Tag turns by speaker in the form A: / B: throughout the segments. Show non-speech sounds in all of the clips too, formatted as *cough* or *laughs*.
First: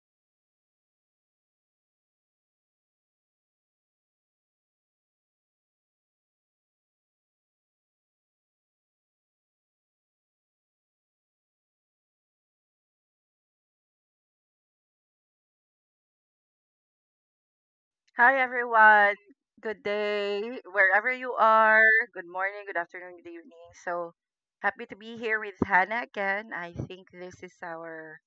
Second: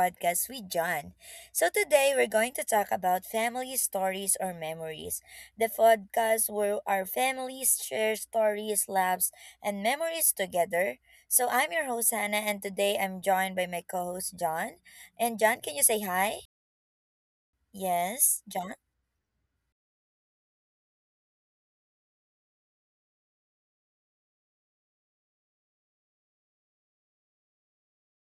A: podcast with John. So today we're going to talk about family stories or memories. The podcast where our families share stories, laughs, and memories together. So I'm your host Hannah and today I'm joined by my co-host John. And John, can you say hi?
B: Hi
A: Yes, John?
B: everyone. Good day, wherever you are. Good morning, good afternoon, good evening. So happy to be here with Hannah again. I think this is our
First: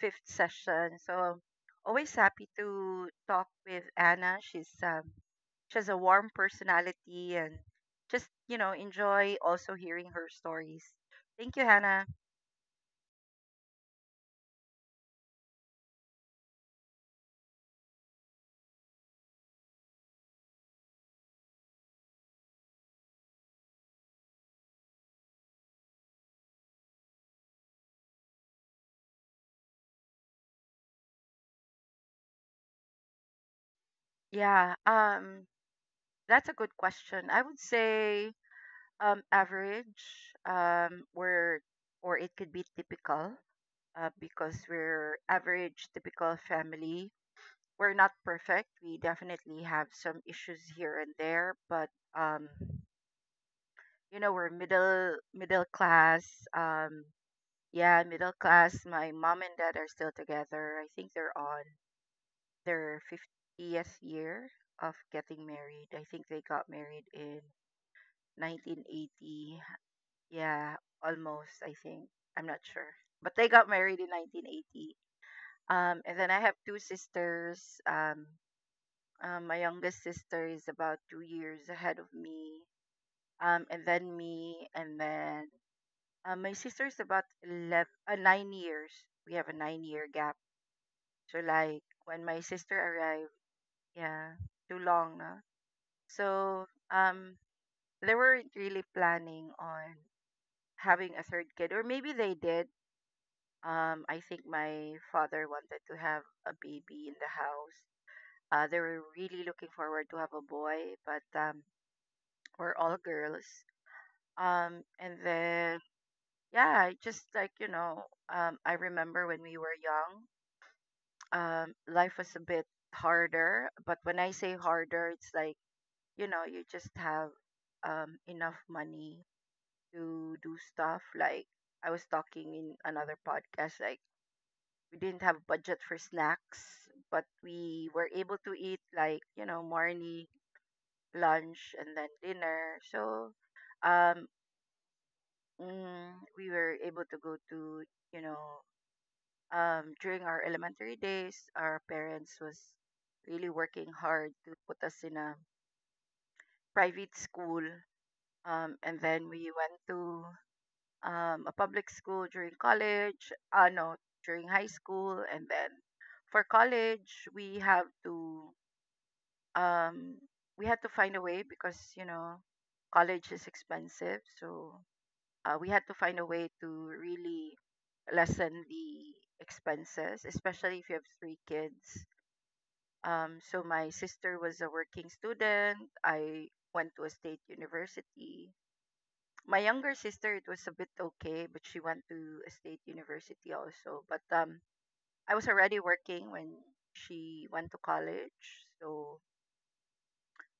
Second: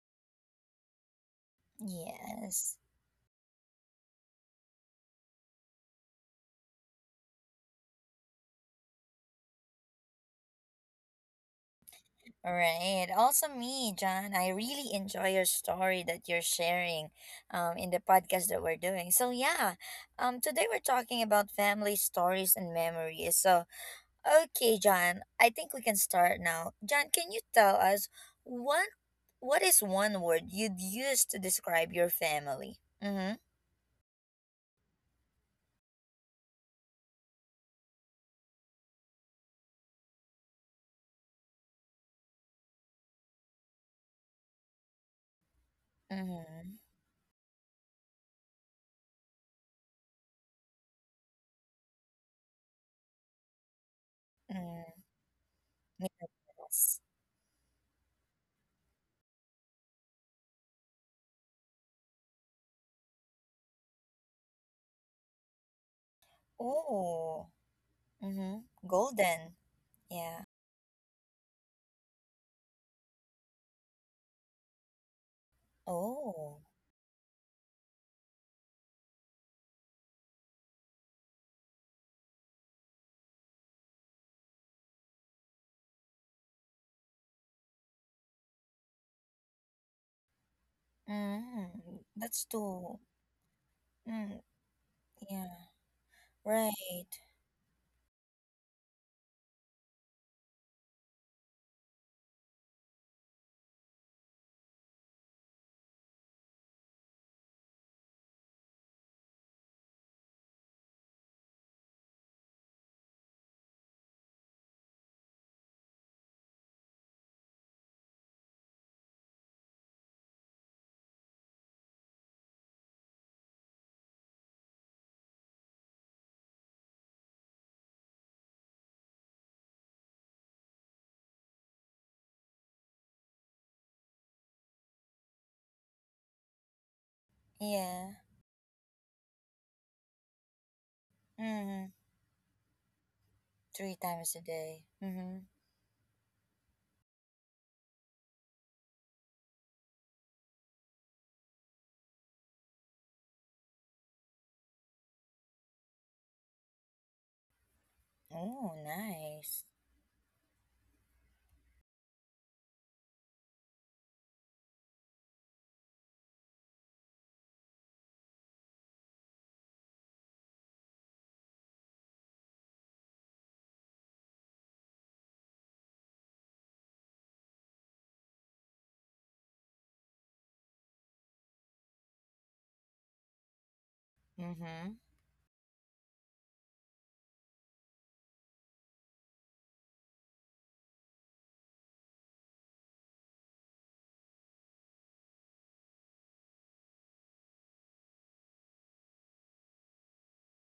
B: fifth session. So I'm always happy
A: Yes.
B: to talk with Anna. She's she has a warm personality and just enjoy also hearing her stories. Thank you, Hannah.
A: Right. Also, me, John, I really enjoy your story that you're sharing in the podcast that we're doing. So, yeah, today we're talking about family stories and memories. So, okay, John, I think we can start now. John, can you tell us what what is one word you'd use to describe your family? Mm
B: Yeah, um that's a good question. I would say average or it could be typical, because we're average
A: hmm. Mm
B: typical
A: hmm.
B: family. We're not perfect, we definitely have some issues here and there, but um you know, we're
A: Mm.
B: middle class.
A: Miracles.
B: Yeah, middle class. My mom and dad are still together. I think they're on their 50th year of getting married. I think they got married in
A: Oh. Mm hmm. Golden.
B: 1980.
A: Yeah.
B: Yeah, almost, I think. I'm not sure. But they got married in 1980. And then I have
A: Oh.
B: two sisters. Um, my youngest sister is about 2 years ahead of me. And then me. And then, my sister is about 11, 9 years. We have a 9 year gap. So, like,
A: Mm,
B: when my
A: that's
B: sister
A: two.
B: arrived, yeah,
A: Mm,
B: too long. No?
A: yeah.
B: So,
A: Right.
B: they weren't really planning on having a third kid, or maybe they did. I think my father wanted to have a baby in the house. They were really looking forward to have a boy, but we're all girls. And then yeah, I just like you know, I remember when we were young, life was a bit harder. But when I say harder, it's like, you just have enough money to do stuff. Like I was talking in another podcast, like we didn't have budget for snacks, but we were
A: Yeah.
B: able to eat, like, morning, lunch,
A: Mm,
B: and then dinner. So
A: three
B: um,
A: times a day. Mm-hmm.
B: mm, we were able to go to, you know, during our elementary days, our parents was really working hard to put us in a private school.
A: Oh,
B: And then we
A: nice.
B: went to a public school during college, no, during high school, and then for college, we have to um we had to find a way, because you know college is expensive. So, we had to find a way to really lessen the expenses, especially if you have three kids. Um, so my sister was a
A: Mm-hmm.
B: working student. I went to a state university. My younger sister, it was a bit okay, but she went to a state university also. But I was already working when she went to college, so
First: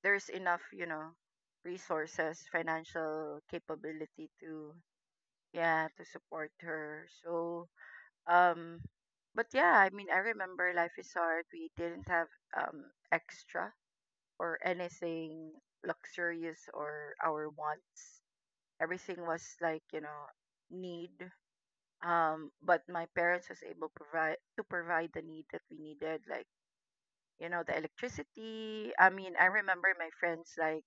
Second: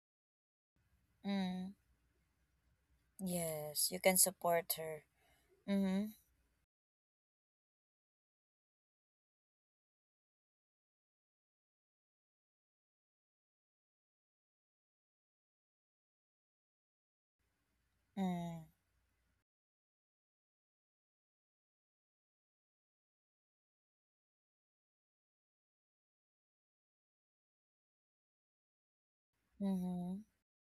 B: there's enough, you know,
A: Mm,
B: resources, financial
A: yes, you can
B: capability to,
A: support her.
B: yeah, to
A: Mm-hmm.
B: support her. So um but yeah, I mean, I remember life is hard. We didn't have um extra or anything luxurious or our wants.
A: Mm,
B: Everything was like, you know, need. Um, but my parents was able provide to provide the need that we needed, like you know, the electricity. I mean, I remember my
A: mm-hmm.
B: friends like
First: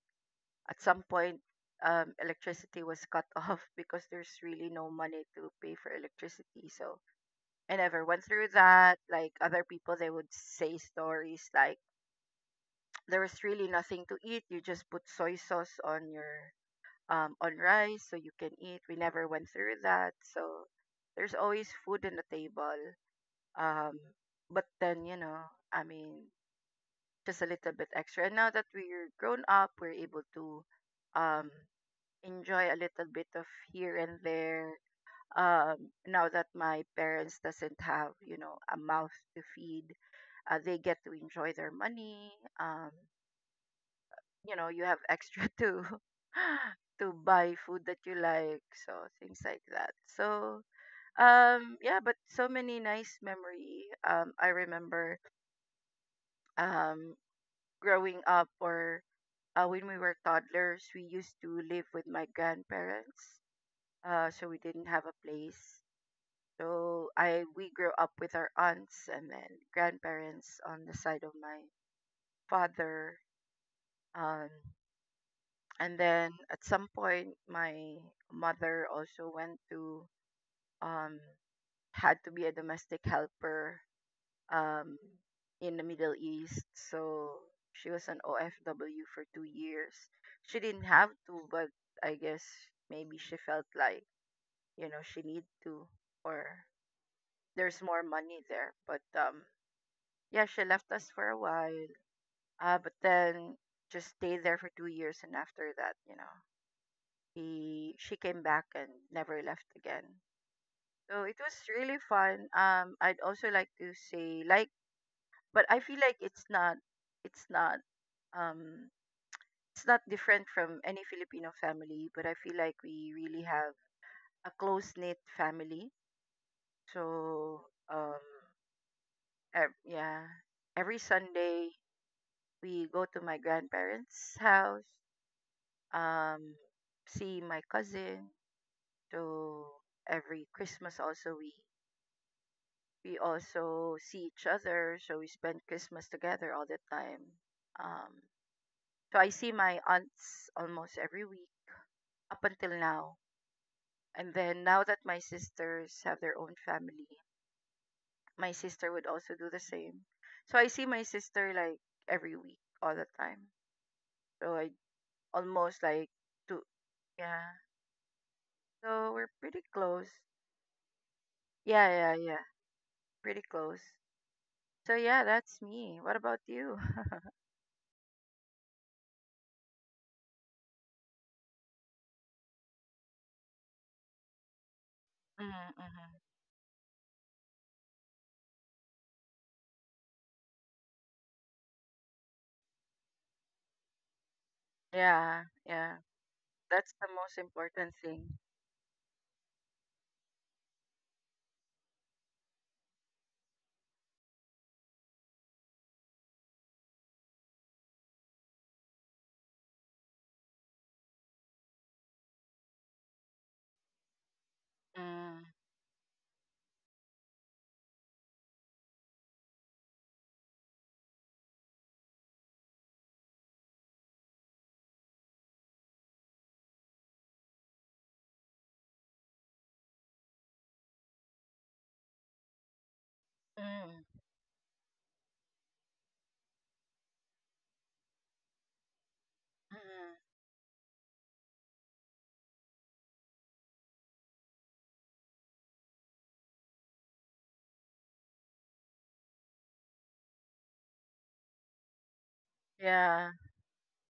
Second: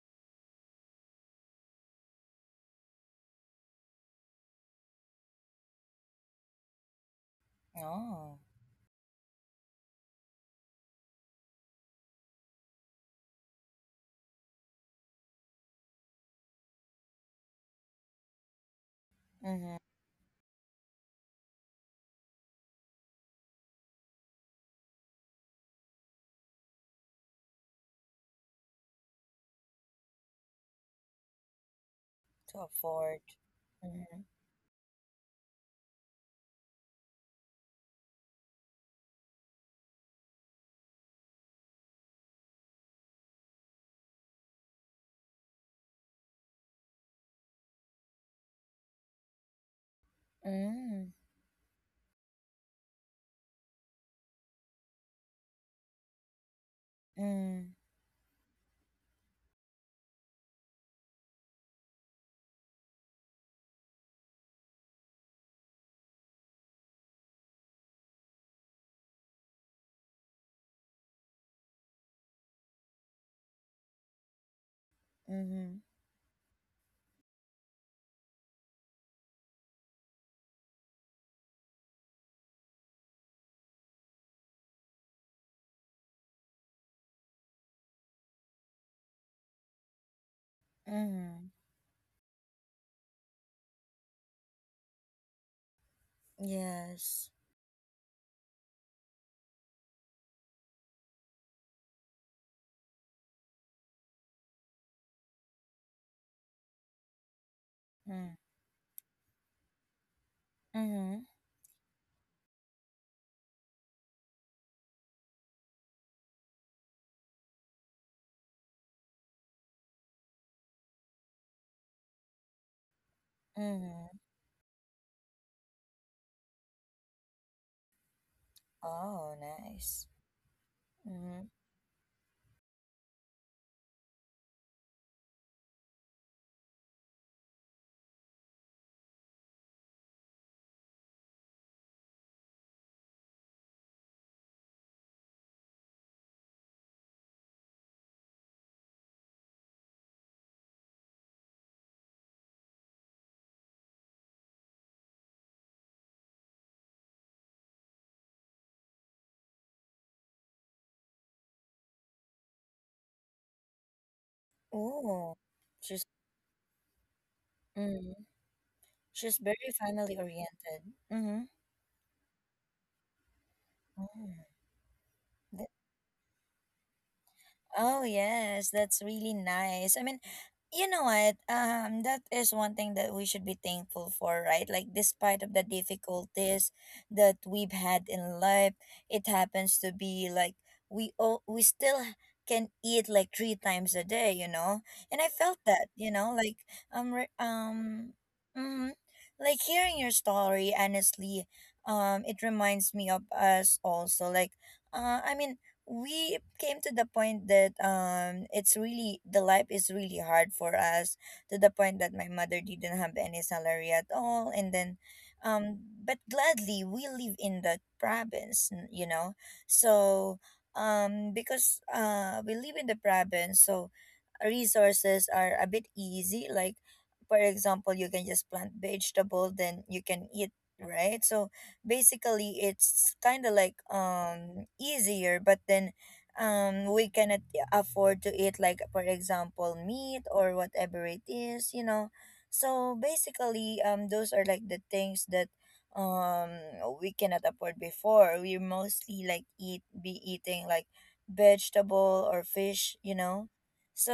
B: at some point, electricity was cut *laughs* off because there's really no money to pay for electricity. So I never went
A: Oh.
B: through that. Like other people, they would say stories like there was really nothing to eat, you just put soy sauce on your, on rice, so you can eat. We never went
A: Mm-hmm.
B: through that. So there's always food on the table. Um, but then, you know, I mean, just a little bit extra. And now that we're grown up, we're able to um
A: To
B: enjoy a little
A: afford.
B: bit of here and
A: Mm-hmm.
B: there. Now that my parents doesn't have, you know, a mouth to feed, they get to enjoy their money. Um, you know, you have extra *laughs* to *laughs* to buy food that you like, so things like that. So
A: Mm,
B: yeah, but so many nice memory. I remember um,
A: mm,
B: growing up or when we were toddlers, we used to live with my grandparents. So we didn't have a place. So I we grew up with our aunts and then grandparents on the side of my father. Um,
A: mm-hmm.
B: and then at some point, my mother also went to, um, had to be a domestic helper um, in the Middle East. So she was an OFW for 2 years. She didn't have to,
A: Mm-hmm.
B: but I guess maybe she felt like, you know, she need to, or
A: Yes.
B: there's more money there. But yeah, she left us for a while, but then just stayed there for 2 years, and after that, you know, he she
A: Mm,
B: came back and never left again.
A: mm-hmm.
B: So it was really fun. I'd also like to say like, but I feel like it's not, um, it's not different from any Filipino family. But I feel like we really have
A: Mm-hmm.
B: a close knit family. So um,
A: Oh,
B: ev-
A: nice.
B: yeah, every
A: Mm-hmm.
B: Sunday we go to my grandparents' house, um, see my cousin. So every Christmas also we also see each other. So we spend Christmas together all the time. Um, so I see my aunts almost every week up until now. And then now that my sisters have their own family, my sister would also do the same. So I see my sister like every week all the time. So I
A: Oh,
B: almost
A: just.
B: like two yeah.
A: Mm.
B: So we're
A: She's
B: pretty
A: very
B: close.
A: family oriented. Mm-hmm.
B: Yeah, yeah, yeah. Pretty close. So yeah, that's
A: Mm.
B: me. What about you? *laughs*
A: Oh yes, that's really nice. I mean, you know what? That is one thing that we should be thankful for, right? Like despite of the
B: Mm-hmm.
A: difficulties that we've had in life, it happens to be like we still can eat like three times a day, you know. And I
B: Yeah,
A: felt that,
B: yeah.
A: you know, like
B: That's the
A: um re-
B: most important
A: um
B: thing.
A: mm, like hearing your story honestly, it reminds me of us also. Like, I mean we came to the point that it's really the life is really hard for us, to the point that my mother didn't have any salary at all, and then
B: Mm.
A: um but gladly we live in the province, you know, so because we live in the province, so resources are a bit easy. Like, for example, you can just plant vegetable then you can eat, right? So basically it's kind of like
B: Mm.
A: easier, but then we cannot afford to eat, like for example, meat
B: Mm.
A: or whatever it is, you know. So basically those are like the things that um we cannot afford before. We mostly like eat be eating like vegetable or fish, you
B: Yeah,
A: know.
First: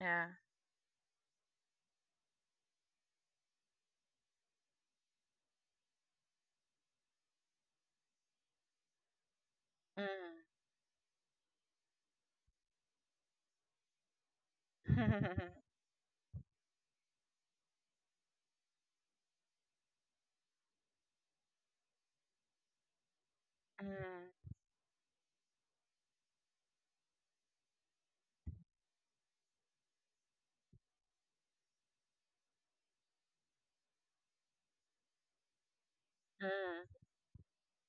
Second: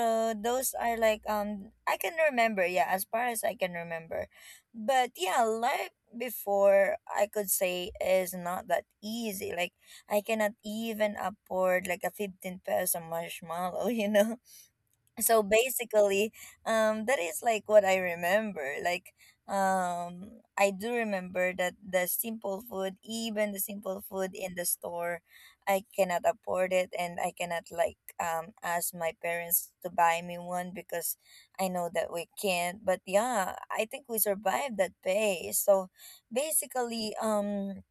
B: yeah.
A: those are like, I can remember, yeah, as far as I can remember. But yeah, life before, I could say, is not that easy. Like, I
B: Mm.
A: cannot even afford like a 15 peso marshmallow, *laughs* you know.
B: *laughs*
A: So
B: mm.
A: basically that is like what I remember. Like I do remember that the simple food, even the simple food in
B: Mm.
A: the store, I cannot afford it, and I cannot like ask my parents to buy me one, because I know that we can't. But yeah, I think we survived that pay. So
B: Mm.
A: basically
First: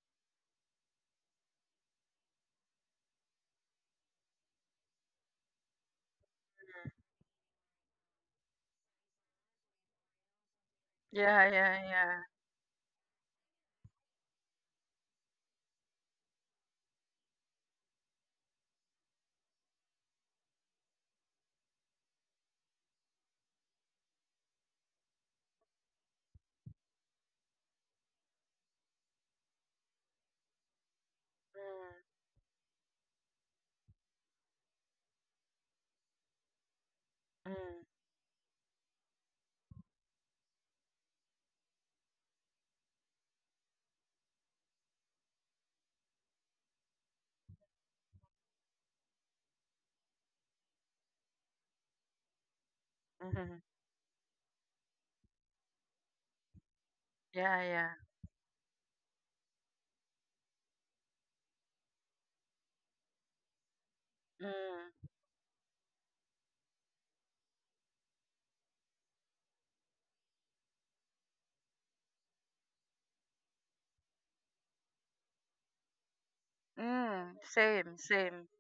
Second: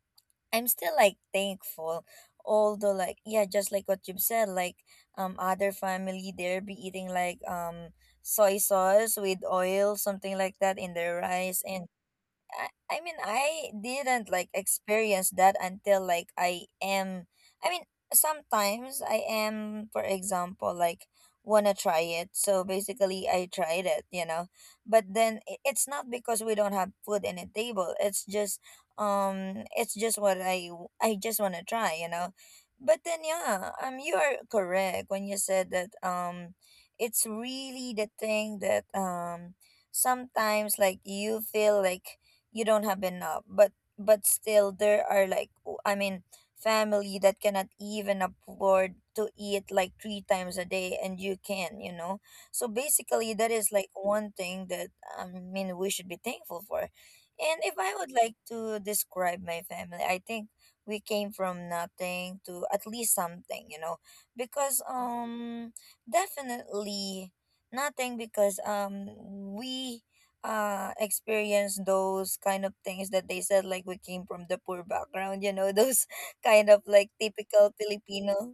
A: I'm still like thankful. Although like, yeah, just like what you've said, like other family there be eating like soy sauce with oil, something like that in their
B: Yeah,
A: rice,
B: yeah,
A: and
B: yeah.
A: I mean, I didn't like experience that until, like, I am, I mean, sometimes I am, for example, like, wanna try it, so basically I tried it, you know. But then it's not because we don't have food in a table. It's just it's just what I just wanna
B: Mm.
A: try, you know. But then yeah, you are correct when you said that it's really the thing that sometimes like you feel like you don't have enough, but still there are like, I mean, family that cannot even afford to eat like three times a day, and you can, you know. So
B: Mm.
A: basically that
B: Mm.
A: is like one thing that I mean we should be thankful for.
B: Yeah,
A: And if
B: yeah.
A: I would like to describe my family, I think we came from nothing to at least something, you know. Because
B: Mm.
A: definitely nothing, because we experience those kind of things that they said, like we came from the poor background, you know, those *laughs* kind of like
B: Mm.
A: typical
B: Same, same.
A: Filipino,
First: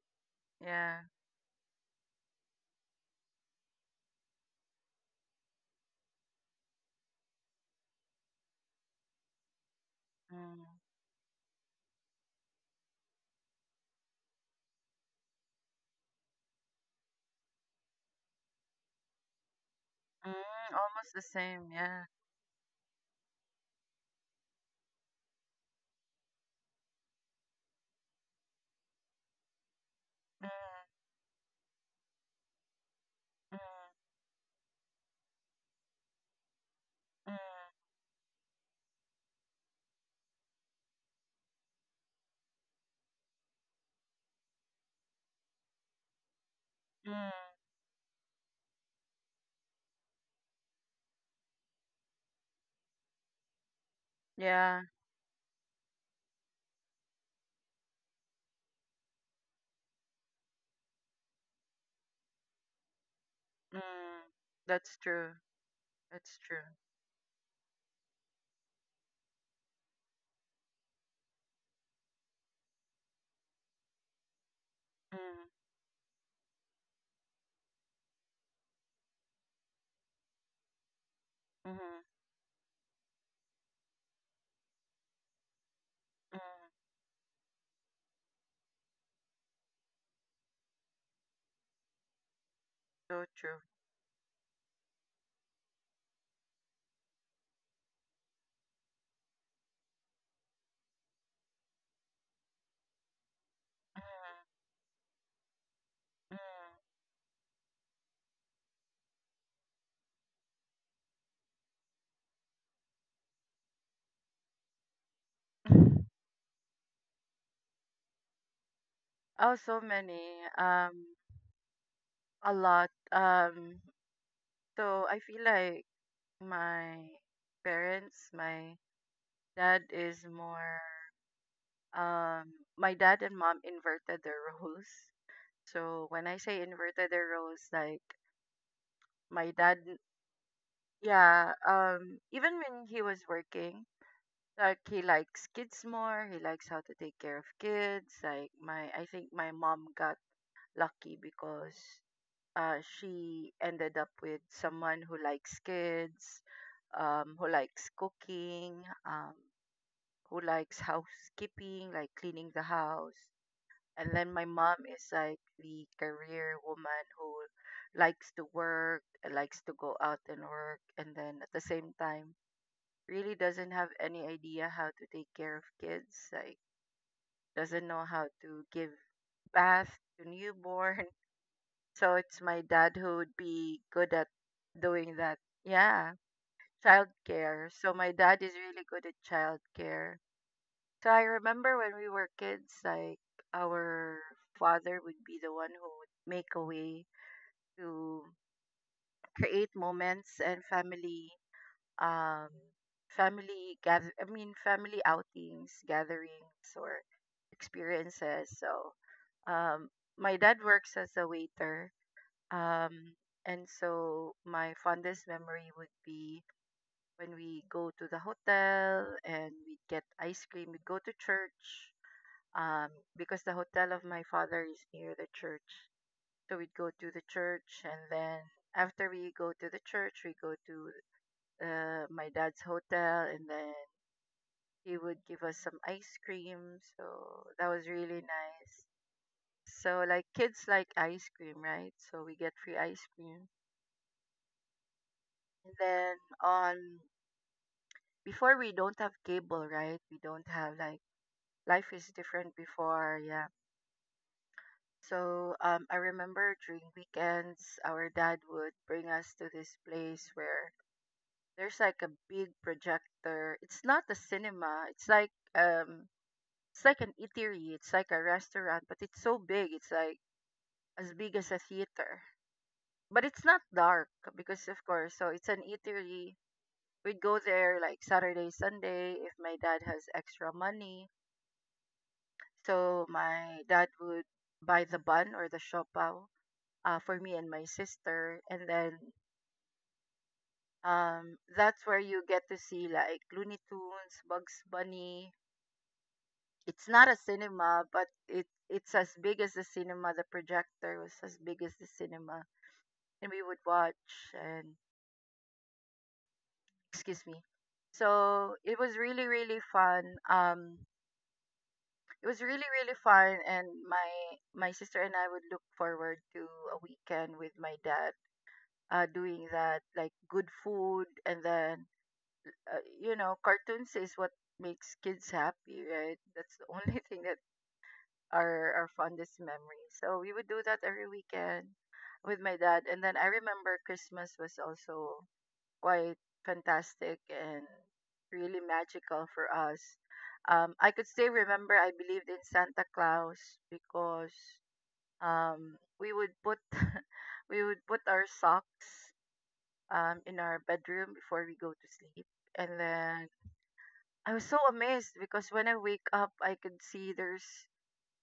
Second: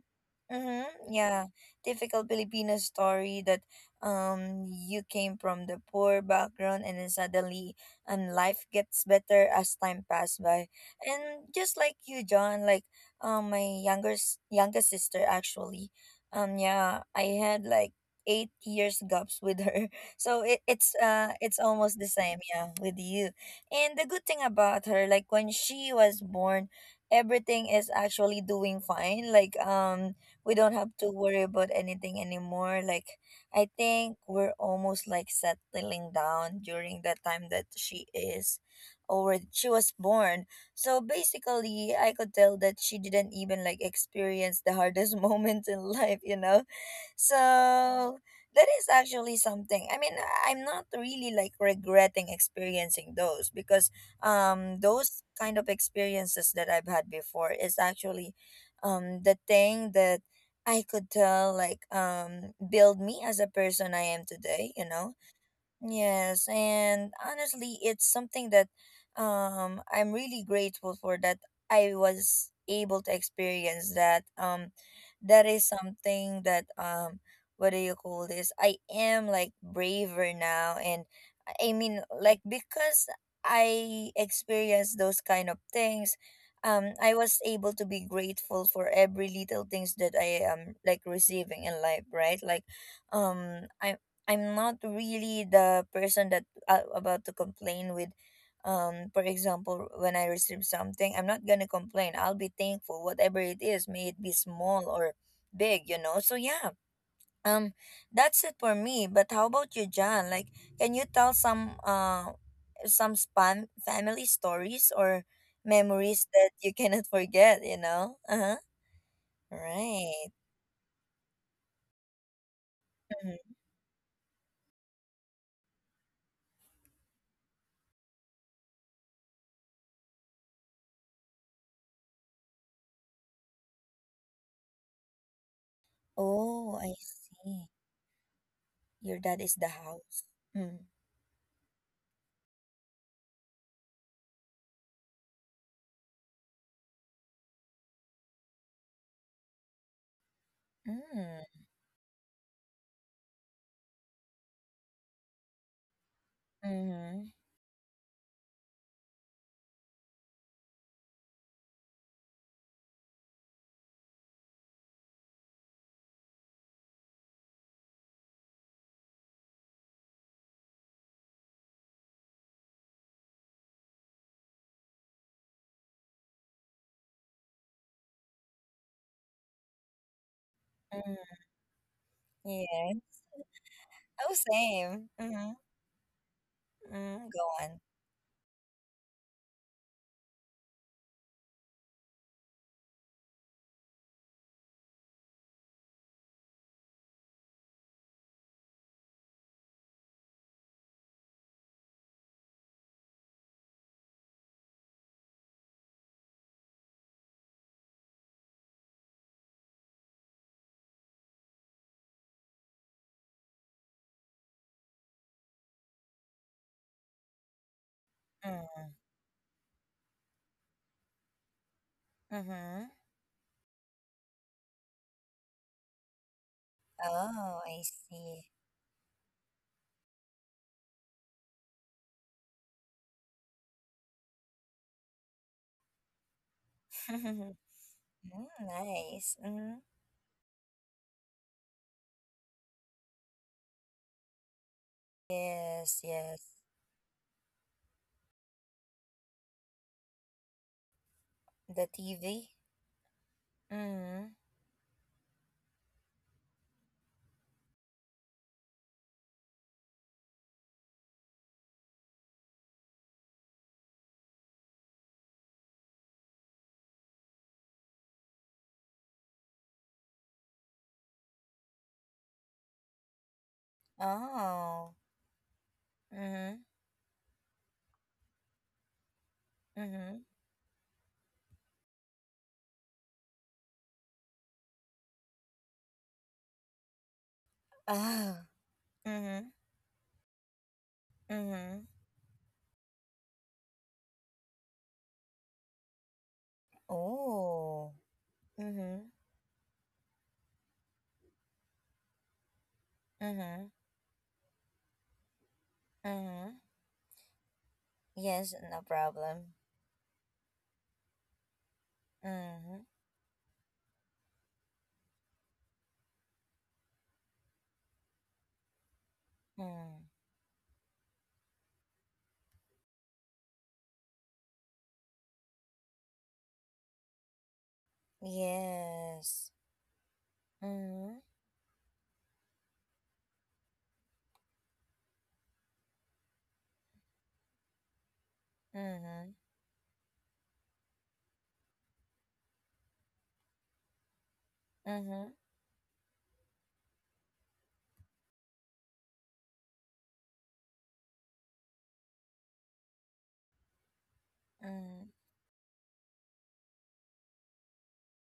A: mm-hmm,
B: Yeah.
A: yeah, typical Filipino story that you came from the poor background, and then suddenly, and life gets better as time passed by.
B: Mm.
A: And just like you, John, like my younger younger sister actually, yeah, I had like 8 years gaps with her.
B: Mm.
A: So it, it's
B: Almost the
A: uh it's
B: same.
A: almost the
B: Yeah.
A: same, yeah, with you. And the good thing about her, like when she was born, everything is actually doing fine. Like
B: Mm.
A: we don't have to worry about anything anymore. Like,
B: Mm.
A: I think we're almost like settling down during the
B: Mm.
A: time that she is, or she was born. So basically I could tell that she didn't even like experience the hardest *laughs* moments in life, you know.
B: Mm.
A: So that is actually something. I mean, I'm not really like regretting experiencing those, because
B: Yeah.
A: those kind of experiences that I've had before is actually the thing that I could tell, like, build me as a person I
B: Mm,
A: am today, you
B: that's
A: know.
B: true. That's
A: Yes,
B: true.
A: and honestly, it's something that I'm really grateful for, that I was able to experience that. That
B: Mm,
A: is something that, what do you call this? I am like braver now, and I mean,
B: mm,
A: like because I experienced those kind of things,
B: mm,
A: I was able to be grateful for every little things that I am like receiving in life, right? Like
B: so true.
A: um I I'm not really the person that, about to complain with, for example, when I receive something, I'm not gonna complain. I'll be thankful whatever it is, may it be
B: Mm,
A: small or big, you know. So yeah, um that's it for me. But how about you, John? Like, can you tell some spam family stories or
B: mm.
A: memories that you *laughs* cannot forget, you know? Uh-huh.
B: *laughs* Oh, so
A: Right.
B: many. A lot.
A: Mhm.
B: So I feel like my my dad is more. My dad and mom inverted their roles. So when I say
A: Oh, I
B: inverted their
A: see.
B: roles, like
A: Your dad is
B: my
A: the
B: dad,
A: house. Mm-hmm.
B: yeah. Even when he was working, like he likes kids more, he likes how to take care of kids. Like my, I think my mom got lucky
A: Mm,
B: because, she ended up with someone who likes kids,
A: mhm,
B: who likes cooking, um, who likes housekeeping, like cleaning the house. And then my mom is like the career woman who likes to work, likes to go out and work, and then at the same time really doesn't have any idea how to take care of kids. Like doesn't know how to give bath to newborn.
A: mm,
B: *laughs* So it's my
A: yeah.
B: dad who would be good at
A: Oh, same.
B: doing that.
A: Mhm,
B: Yeah,
A: mm, go
B: childcare.
A: on.
B: So my dad is really good at childcare. So I remember when we were kids, like our father would be the one who would make a way to create moments and family, um, family outings, gatherings, or experiences. So, um, my dad works as a waiter, um, and so my fondest memory would be when we go to the
A: Mm,
B: hotel and we get ice cream. We go to church,
A: mhm.
B: um, because the hotel of my father is near the church. So we'd go to the
A: Oh, I
B: church, and
A: see.
B: then after we go to the church, we go to, my dad's hotel, and then he would give us some ice cream. So
A: *laughs*
B: that was really
A: Mm,
B: nice.
A: nice. Mm.
B: So like kids like ice cream, right? So we get free ice cream. And
A: Yes,
B: then
A: yes.
B: on before, we don't have cable, right? We don't have like,
A: The
B: life is
A: TV.
B: different before, yeah.
A: Mm.
B: So I remember during weekends, our dad would bring us to this place where there's like a big projector. It's not a cinema. It's like um it's like an eatery. It's like a restaurant, but it's so big. It's like as big as a theater. But it's not dark because, of
A: Oh.
B: course, so it's an eatery.
A: Mm-hmm.
B: We'd go there like Saturday, Sunday if my dad has
A: Mm-hmm.
B: extra money. So my dad would buy the bun or the siopaw, for me and my
A: Oh.
B: sister. And then,
A: Mm-hmm. Mm-hmm.
B: that's where you get to see like Looney Tunes, Bugs Bunny. It's not a cinema,
A: Oh.
B: but it
A: Mm-hmm.
B: it's as big as the cinema. The projector was as big as the cinema, and we would
A: Mm-hmm.
B: watch. And
A: Mm-hmm.
B: excuse me.
A: Yes,
B: So
A: no
B: it was really
A: problem.
B: really fun. Um, it was
A: Mm-hmm.
B: really really fun, and my sister and I would look forward to a weekend with my dad. Doing that,
A: Mm.
B: like good food, and then, you know, cartoons is what makes kids happy, right? That's the only *laughs* thing that our
A: Yes.
B: fondest memory. So we would do that
A: Mm-hmm.
B: every weekend with my dad. And then I remember Christmas was also quite fantastic and really
A: Mm-hmm.
B: magical for us. I could still remember I believed in Santa Claus because,
A: Mm-hmm.
B: we would put *laughs* we would put our socks, in our bedroom before we go to sleep. And then I was so
A: Mm.
B: amazed because when I wake up, I could see there's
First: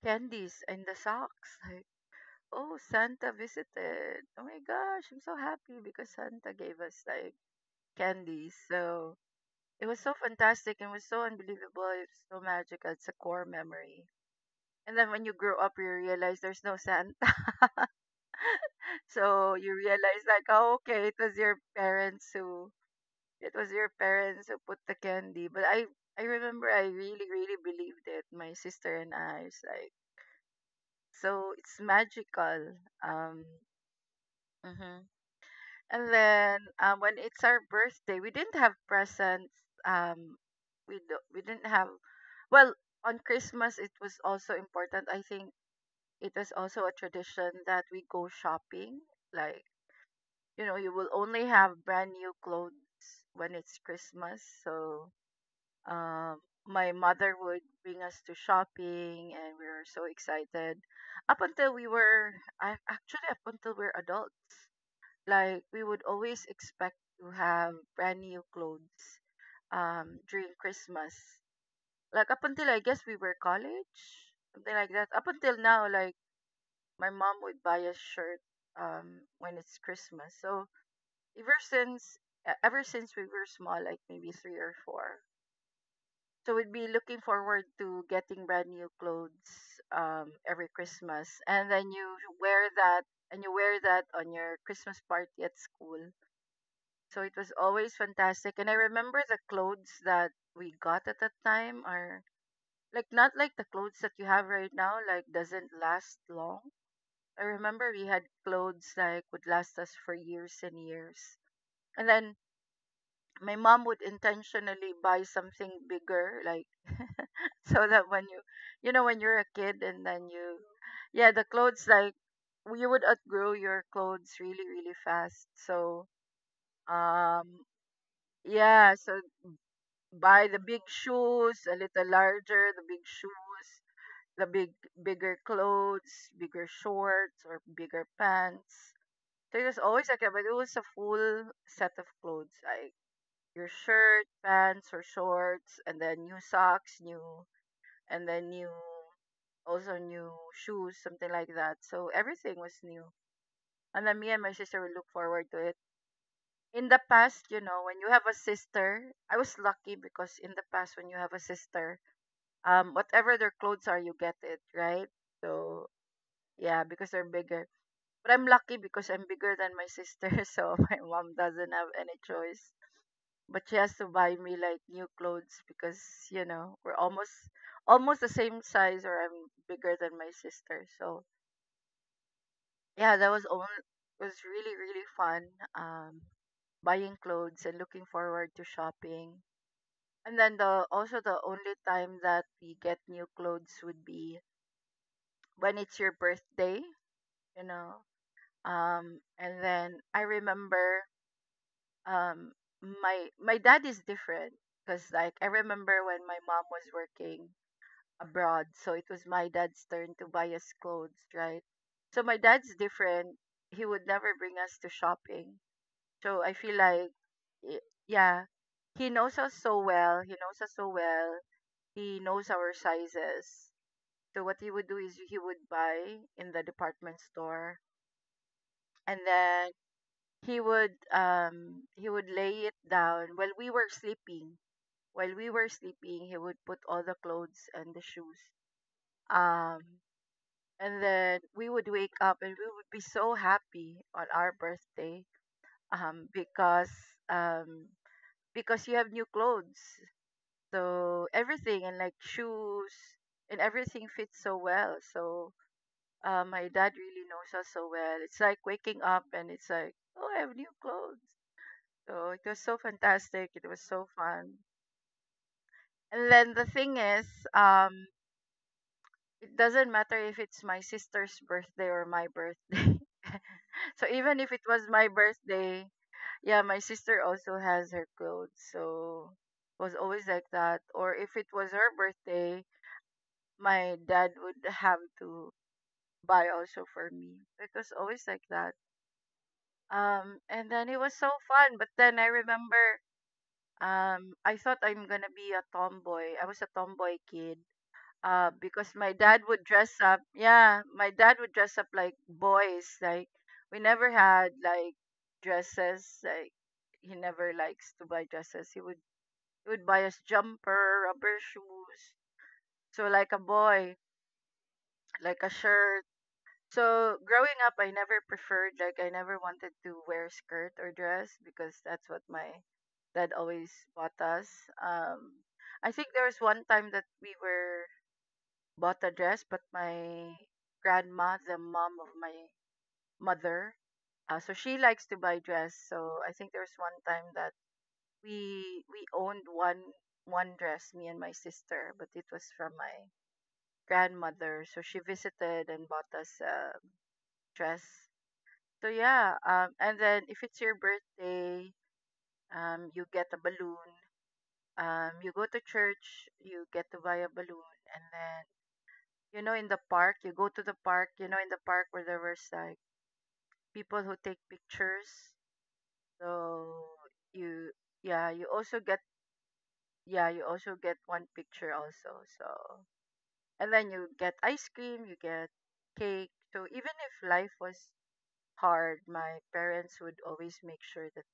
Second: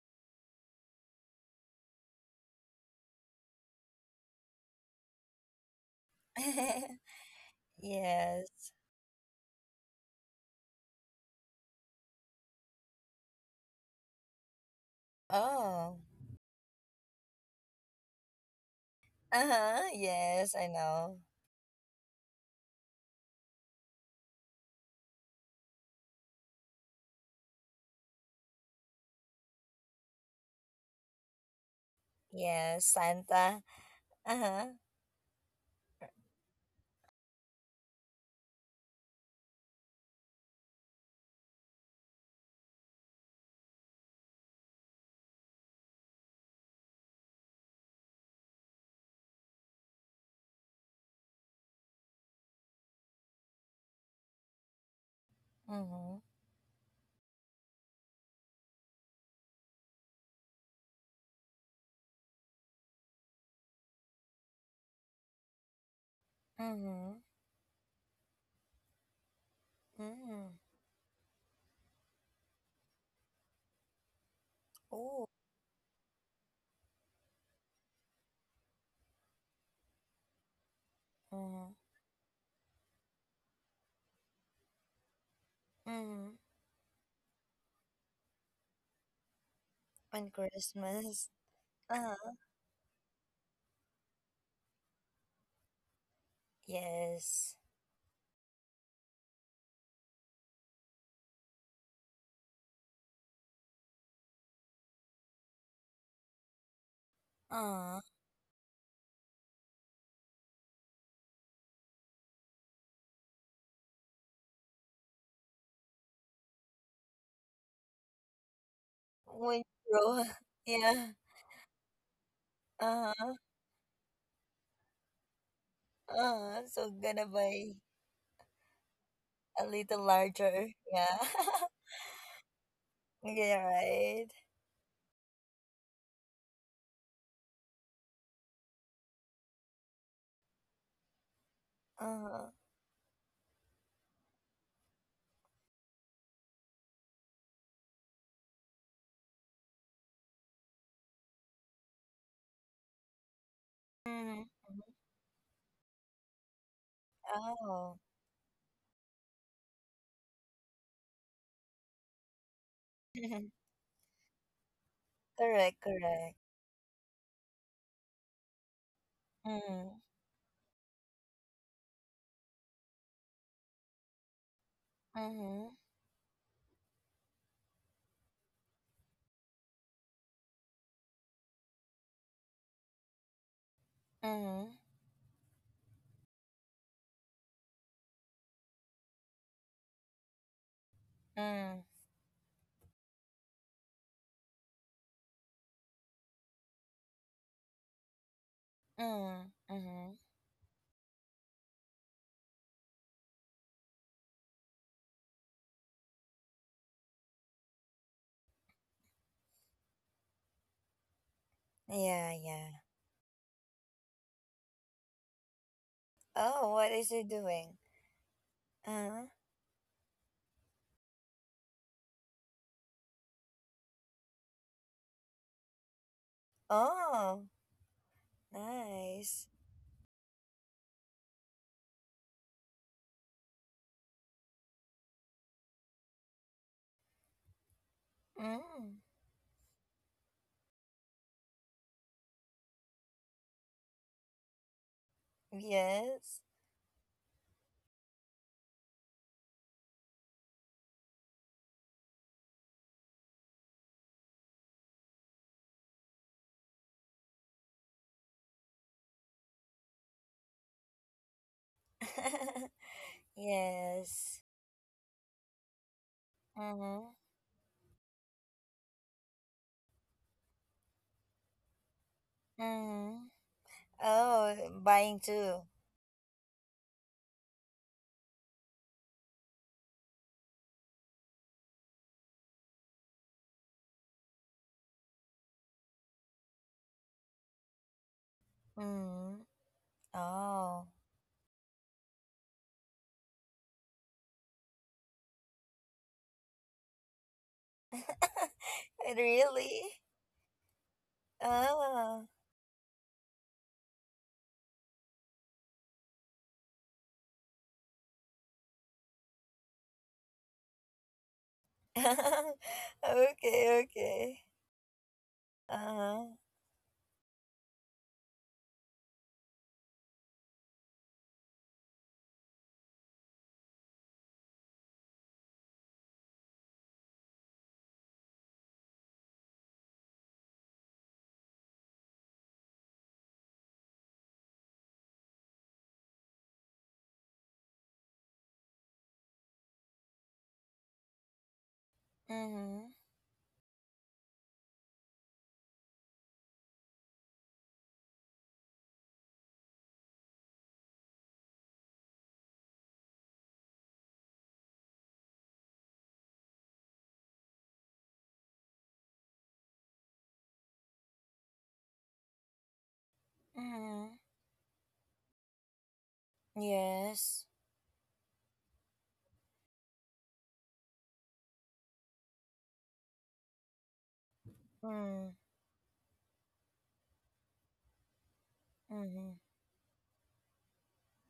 B: candies in the socks. *laughs* like. Oh, Santa visited. Oh my gosh, I'm so happy because Santa gave
A: *laughs*
B: us like candies.
A: Yes.
B: So it was so fantastic and was so unbelievable. It was so magical. It's a core memory. And then when you grow up, you
A: Oh.
B: realize there's no Santa. *laughs* So you
A: Uh-huh.
B: realize like,
A: Yes, I
B: oh, okay, it
A: know.
B: was your parents who put the candy. But I remember I really really believed it. My sister and I it's like so it's magical.
A: Yes,
B: Um.
A: Santa. Uh-huh.
B: Mhm. And then when it's our birthday, we didn't have presents. Um, we didn't have. Well, on Christmas it was also important. I think it was also a tradition that we go shopping. Like you know, you will only have brand new clothes when it's Christmas. So
A: Mm-hmm.
B: my mother would bring us to shopping, and we were so excited. Up until we were, I actually up until we're adults like we would always expect
A: Mm-hmm.
B: to have brand new clothes during
A: Mm-hmm.
B: Christmas. Like up until I guess we were college, something like that. Up
A: Oh.
B: until now, like my mom would buy a shirt when it's Christmas. So ever
A: Mm-hmm.
B: since ever since we were small, like maybe three or four.
A: Mm-hmm.
B: So we'd be looking forward to getting brand new clothes
A: On
B: every
A: Christmas.
B: Christmas. And then
A: Uh-huh.
B: you wear that on your Christmas party at school. So it was
A: Yes.
B: always fantastic. And I remember the clothes that we got at that time are like not like the clothes that you have right now, like doesn't last long. I remember
A: Uh-huh.
B: we had clothes like would last us for years and years. And then my mom would intentionally buy something bigger, like *laughs* so that when you know, when you're a
A: When
B: kid and
A: grow.
B: then you
A: *laughs* Yeah.
B: yeah, the clothes like you would
A: Uh-huh.
B: outgrow your clothes really, really fast. So
A: Uh-huh. So gonna
B: um
A: buy
B: yeah, so
A: a little
B: buy the
A: larger.
B: big
A: Yeah. *laughs*
B: shoes, a little larger, the big
A: Yeah,
B: shoes,
A: right.
B: the big bigger clothes, bigger shorts or bigger pants. There was always like that, but it was a full set of clothes,
A: Uh-huh.
B: like your shirt, pants or shorts, and then new socks, new and then new also new shoes, something like that. So everything was new. And then me and
A: Mm-hmm. Mm-hmm.
B: my sister would look forward to it. In the past, you know, when
A: Oh.
B: you have a sister, I was lucky because in the past, when you have a sister, whatever their
A: *laughs*
B: clothes are you get it right,
A: Correct,
B: so
A: correct.
B: yeah, because they're bigger, but I'm lucky because I'm bigger than my
A: Mm-hmm.
B: sister, *laughs* so my mom doesn't have any choice but she has to buy me like new clothes
A: Mm-hmm.
B: because you know we're almost the same size or I'm bigger than my sister. So yeah, that was only was really
A: Mm-hmm.
B: really fun, um buying clothes and looking forward to shopping. And then the also the only
A: Mm-hmm.
B: time that we get new clothes would be when it's your birthday, you know.
A: Mm-hmm.
B: And then
A: Mm-hmm.
B: I remember um, my my dad is different because like I remember when my mom was working abroad, so it was my dad's turn to buy us clothes, right? So my
A: Yeah,
B: dad's
A: yeah.
B: different. He would never bring us to shopping. So I
A: Oh,
B: feel
A: what
B: like,
A: is he
B: y-
A: doing?
B: yeah, he
A: Uh-huh.
B: knows us so well. He knows us so well. He knows our sizes. So what he would do is he would buy in the department
A: Oh,
B: store, and
A: nice.
B: then he would lay it down while we were sleeping, while we were sleeping he would put all the clothes and the shoes,
A: Mm.
B: um and then we would wake up and we would be so happy on our birthday, um
A: Yes.
B: because um because you have new clothes, so everything and like shoes and everything fits so well. So my dad really knows us so well. It's like waking up and it's like, oh, I have new clothes. So it was so
A: *laughs*
B: fantastic. It was so
A: Yes.
B: fun. And then the thing
A: Mm-hmm.
B: is, um, it doesn't matter if it's my sister's birthday or my birthday.
A: Mm-hmm.
B: *laughs* So even if
A: Oh,
B: it was my
A: buying too.
B: birthday, yeah, my sister also has her clothes. So it was always like that. Or if it was her birthday, my dad would have to buy also for me. It was always like that.
A: Mm-hmm.
B: And then
A: Oh.
B: it was so fun. But then I remember. I thought I'm gonna be a tomboy. I was a tomboy kid.
A: *laughs*
B: Because my dad would
A: Really?
B: dress up. Yeah, my dad would dress up like
A: Oh.
B: boys. Like we never had like dresses. Like he never likes to buy dresses. He would buy us jumper, rubber shoes.
A: *laughs*
B: So like a
A: Okay,
B: boy,
A: okay.
B: like a shirt.
A: Uh-huh.
B: So growing up, I never preferred like I never wanted to wear skirt or dress because that's what my dad always bought us. Um, I think there was one time that we were bought a dress, but my grandma, the mom of my mother, so she likes to buy dress. So I think there was one time that we owned one dress, me and my sister, but it was from
A: Mm-hmm.
B: my grandmother. So she visited and bought us a dress. So yeah, and then if it's your birthday, you get a balloon. You go to church, you get to buy a balloon, and then you know in the park, you go to the park. You know in the park where there was like people
A: Mm-hmm.
B: who take pictures. So
A: Yes.
B: you yeah, you also get one picture also. So and then you get ice cream, you
A: Mm.
B: get cake. So even if life was hard, my
A: Mm-hmm.
B: parents would always make sure that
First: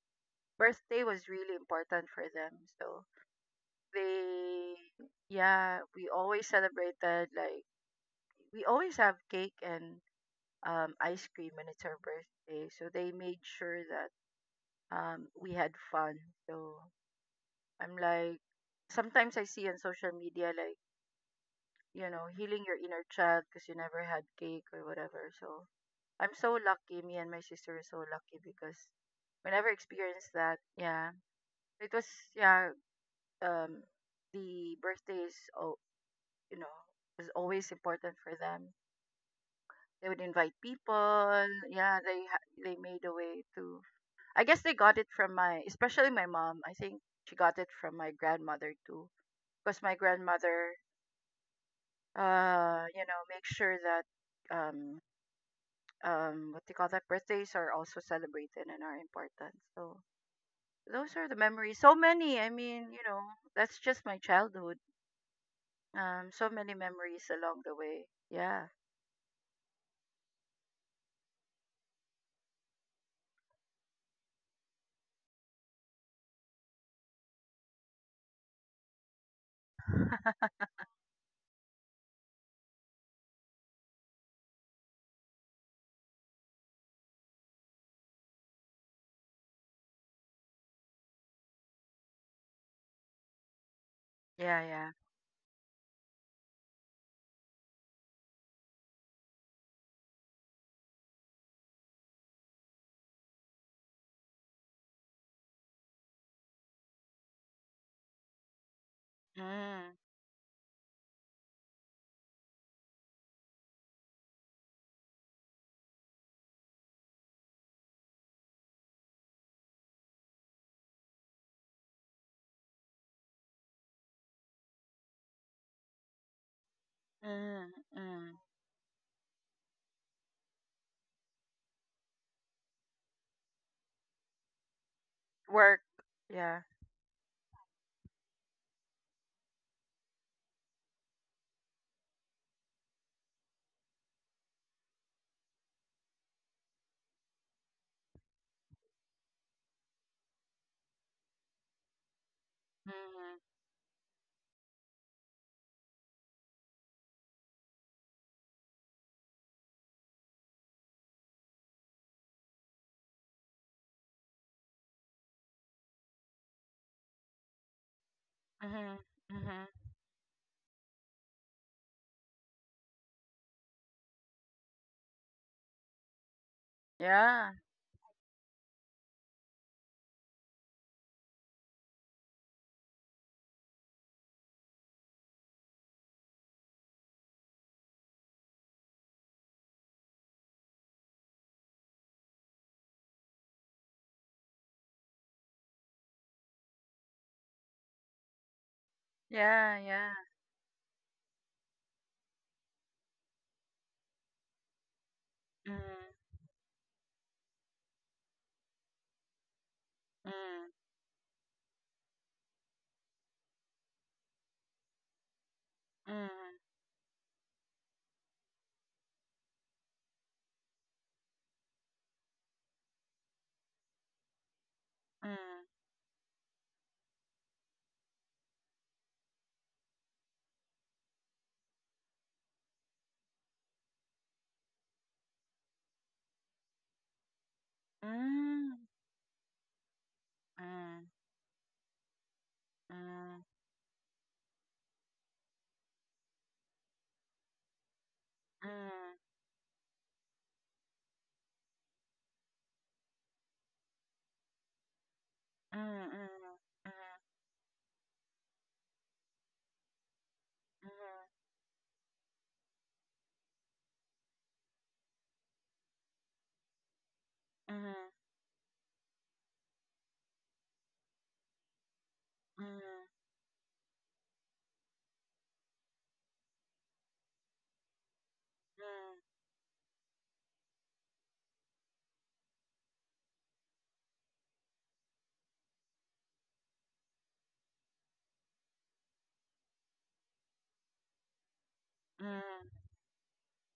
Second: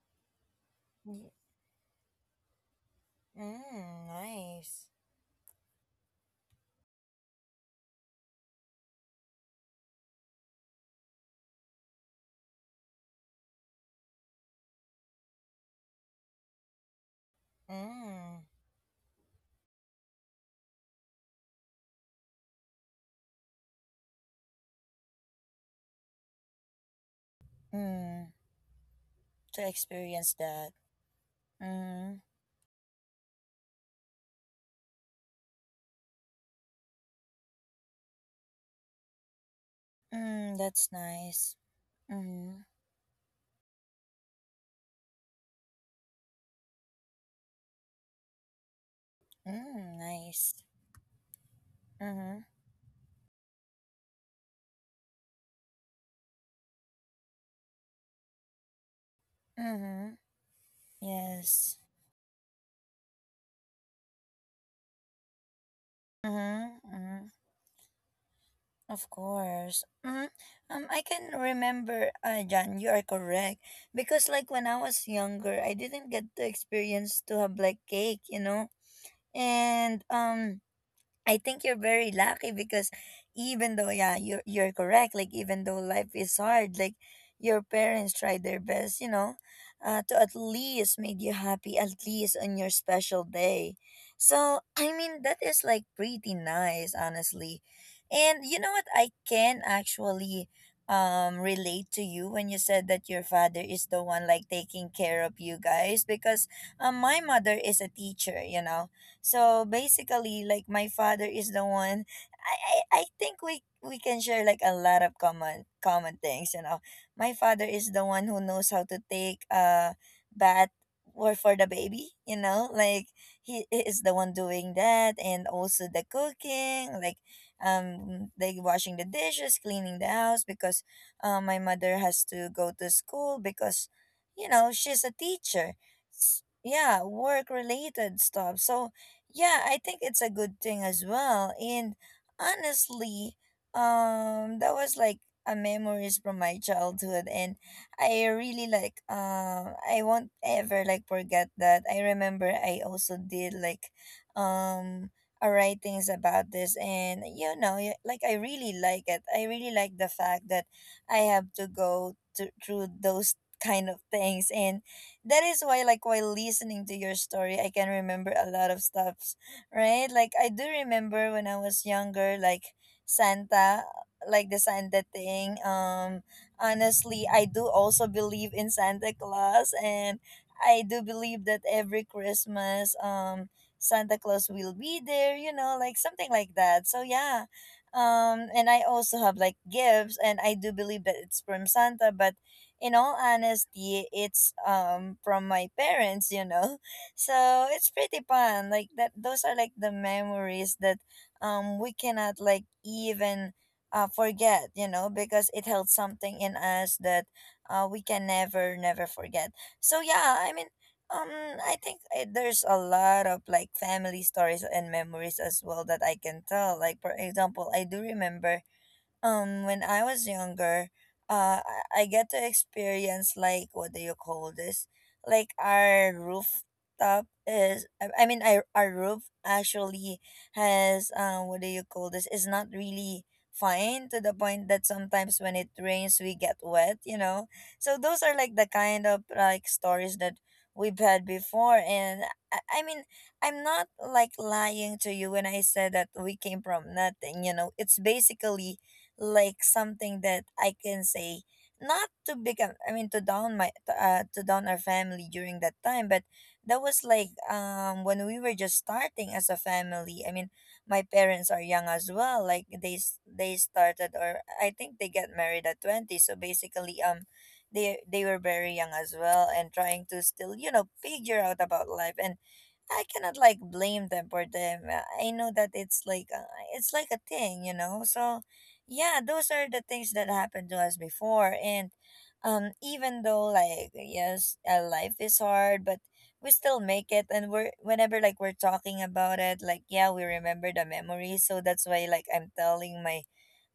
B: birthday was
A: Y-
B: really important for them. So
A: Mm,
B: they,
A: nice.
B: yeah, we always celebrated like we always have cake and ice cream when it's our birthday. So they made sure that we had fun. So I'm like,
A: Mm.
B: sometimes I see on social media like you know healing your inner child because you never had cake or whatever. So I'm so lucky. Me and my sister are so
A: Mm.
B: lucky because we
A: To
B: never experienced
A: experience
B: that.
A: that.
B: Yeah, it was
A: Mm.
B: yeah, um the birthday is oh you know is always important for them. They would invite
A: Mm, that's
B: people,
A: nice.
B: yeah, they
A: Mm-hmm.
B: they made a way to, I guess they got it from my, especially my mom, I think she got it from my grandmother too, because my
A: Mm, nice.
B: grandmother,
A: Mm-hmm.
B: you know, make sure that what do you call that, birthdays are also celebrated and are important. So
A: Mm-hmm.
B: those are the memories,
A: Yes.
B: so many, I mean, you know, that's just my childhood. So many
A: Mm-hmm.
B: memories
A: Mm-hmm.
B: along the way. Yeah.
A: Of course. Mm-hmm. I can remember, John, you are correct. Because, like, when I was younger, I didn't get to experience to have, like, cake, you know? And, I think you're very lucky because, even though, yeah, you're correct, like, even though life is hard, like, your parents tried their best, you know, to at least make you happy, at least on your special day.
B: Yeah.
A: So
B: Yeah.
A: I mean that is like pretty nice, honestly. And you know what? I can actually relate to you when you said that your father is the one like taking care of you guys, because my mother is a teacher, you know. So
B: Hmm.
A: basically, like, my father is the one. I I think we can share like a lot of common things. You know, my father is the one who knows how to take a bath, or for the baby. You know, like, he is the one doing that, and also the cooking, like,
B: Hmm. Hmm.
A: like washing the dishes, cleaning the house, because my mother has to go to school, because you know she's a
B: Work.
A: teacher.
B: Yeah.
A: Yeah, work related stuff. So yeah, I think it's a good thing as well. And honestly, that was like a memories from my childhood, and I really like, I won't ever like forget that. I remember I also
B: Hmm.
A: did like um a writings about this, and you know, like I really like it. I really like the fact that I have to go to, through those kind of things. And that is why, like, while listening to your story, I can remember a lot of
B: Hmm.
A: stuffs.
B: Hmm.
A: Right? Like, I do remember when I was younger, like Santa, like the Santa thing. Honestly,
B: Yeah.
A: I do also believe in Santa Claus, and I do believe that every Christmas, Santa Claus will be there, you know, like something like that. So yeah, and I also have like gifts, and I do believe that it's from Santa. But in all honesty, it's from my parents, you know. *laughs* So it's pretty fun. Like that, those are
B: Yeah.
A: like the
B: Yeah.
A: memories that we cannot like even forget, you know, because
B: Hmm.
A: it held something in us that we can never never forget. So yeah, I
B: Hmm.
A: mean, um I think there's a lot of like family stories and memories as well that I
B: Hmm.
A: can tell. Like for example, I do remember when I was younger, I get to experience like, what do you call this? Like
B: Hmm.
A: our rooftop is, I mean, our roof actually has, what do you call this? Is not really fine, to the point that sometimes when it rains we get wet. You know, so those are like the kind of like stories that we've
B: Hmm.
A: had before, and I mean,
B: Hmm.
A: I'm not like lying to you when I said that we came from nothing. You know, it's basically like something that I can say, not to become, to down my to down our family during that
B: Hmm.
A: time,
B: Hmm.
A: but
B: Hmm.
A: that was like, when we were just starting as a family. I mean, my parents are young as well, like they started, or I think they get married at 20. So basically, they were very young as well, and trying to still, you know, figure out about life. And I cannot like blame them for them. I know that it's like, it's like a thing, you know. So yeah, those are the things that happened to us before. And even though like, yes, life is hard, but we still make it. And we're, whenever like we're talking about it, like, yeah, we remember the memories. So that's why like I'm
B: Hmm.
A: telling my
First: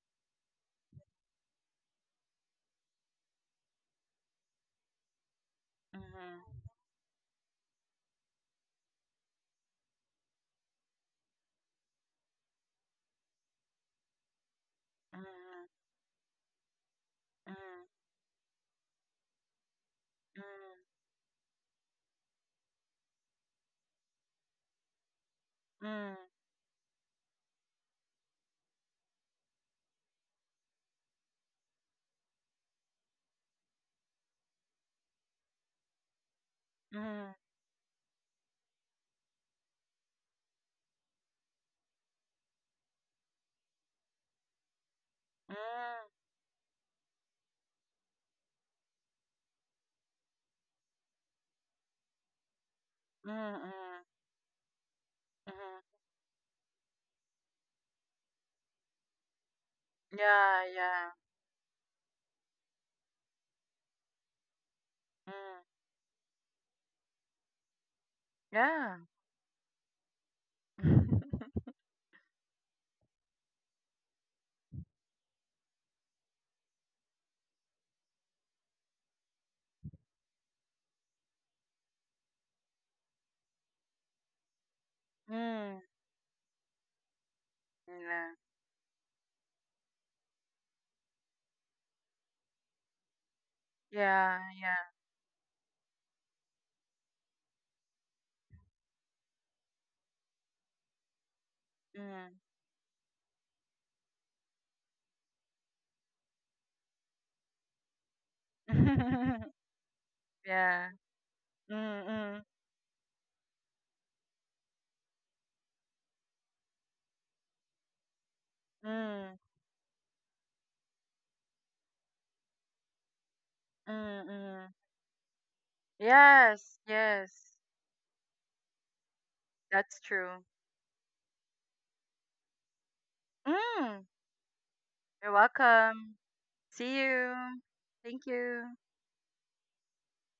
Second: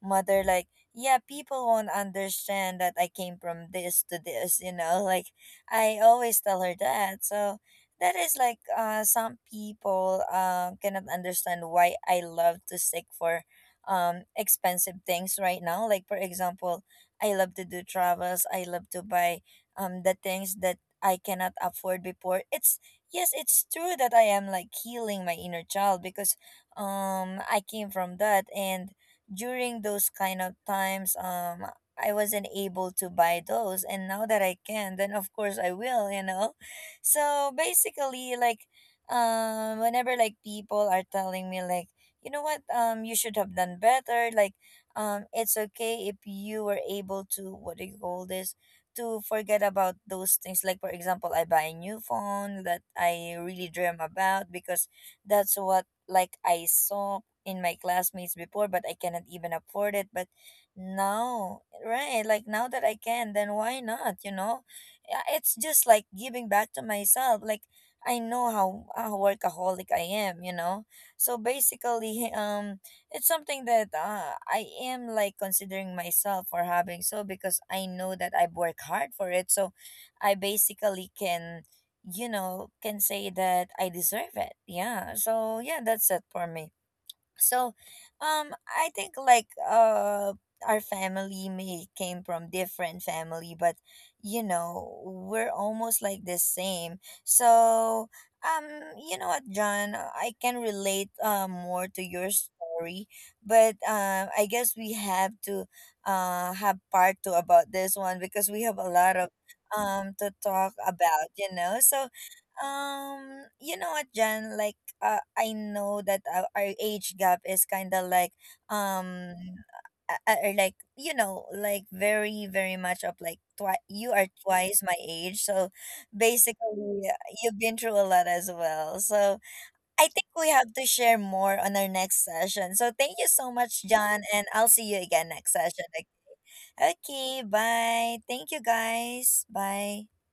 A: mother like, yeah, people won't understand that I came from this to this, you know. *laughs* Like, I always tell her that. So that is like, some people cannot understand why I love to seek for expensive
B: Hmm. Hmm. Hmm. Hmm.
A: things
B: Hmm.
A: right
B: Hmm.
A: now. Like for example, I love to do travels, I love to buy the things that I cannot afford before. It's, yes, it's true that I am like healing my inner child, because I came from that. And during those kind of times, I wasn't able to buy those, and now that I can, then of course I will, you know.
B: Hmm. Hmm.
A: So basically, like, whenever like people are telling me like, you know what, you should have done better, like, it's okay if you were able to, what do you call this, to forget about those things. Like for example, I buy a new phone that
B: Hmm.
A: I
B: Hmm.
A: really dream about, because that's
B: Hmm.
A: what like I saw in my classmates before, but I cannot even afford it. But
B: Yeah, yeah.
A: now, right, like now that I can, then why not, you know. Yeah, it's
B: Mm.
A: just like giving back to myself, like, I know how,
B: Yeah.
A: workaholic I am, you know. So
B: *laughs*
A: basically, it's something that, I am like considering myself for having, so because I know that I've worked hard for it. So I basically can, you know, can say that I deserve it. Yeah. So yeah,
B: Mm.
A: that's it for me. So
B: Yeah.
A: I think like, our family may came from different family, but
B: Yeah,
A: you
B: yeah.
A: know, we're almost like the same. So um you know what, John, I can relate, more to your
B: Mm.
A: story. But I guess we have to, have part two about this one, because we have a lot of
B: *laughs*
A: to talk
B: Yeah.
A: about, you know.
B: Mm,
A: So
B: mm,
A: you know what, John, like, I know that our, age gap is kind of like,
B: mm,
A: um or like, you know, like very very much up, like, you
B: mm,
A: are
B: mm.
A: twice my age. So
B: Yes,
A: basically,
B: yes.
A: you've been through a lot as well. So
B: That's
A: I think
B: true.
A: we have to share more on our next session. So thank you so much,
B: Mm.
A: John, and I'll see you
B: You're
A: again next session. Like,
B: welcome. See you.
A: okay, bye,
B: Thank
A: thank you
B: you.
A: guys, bye.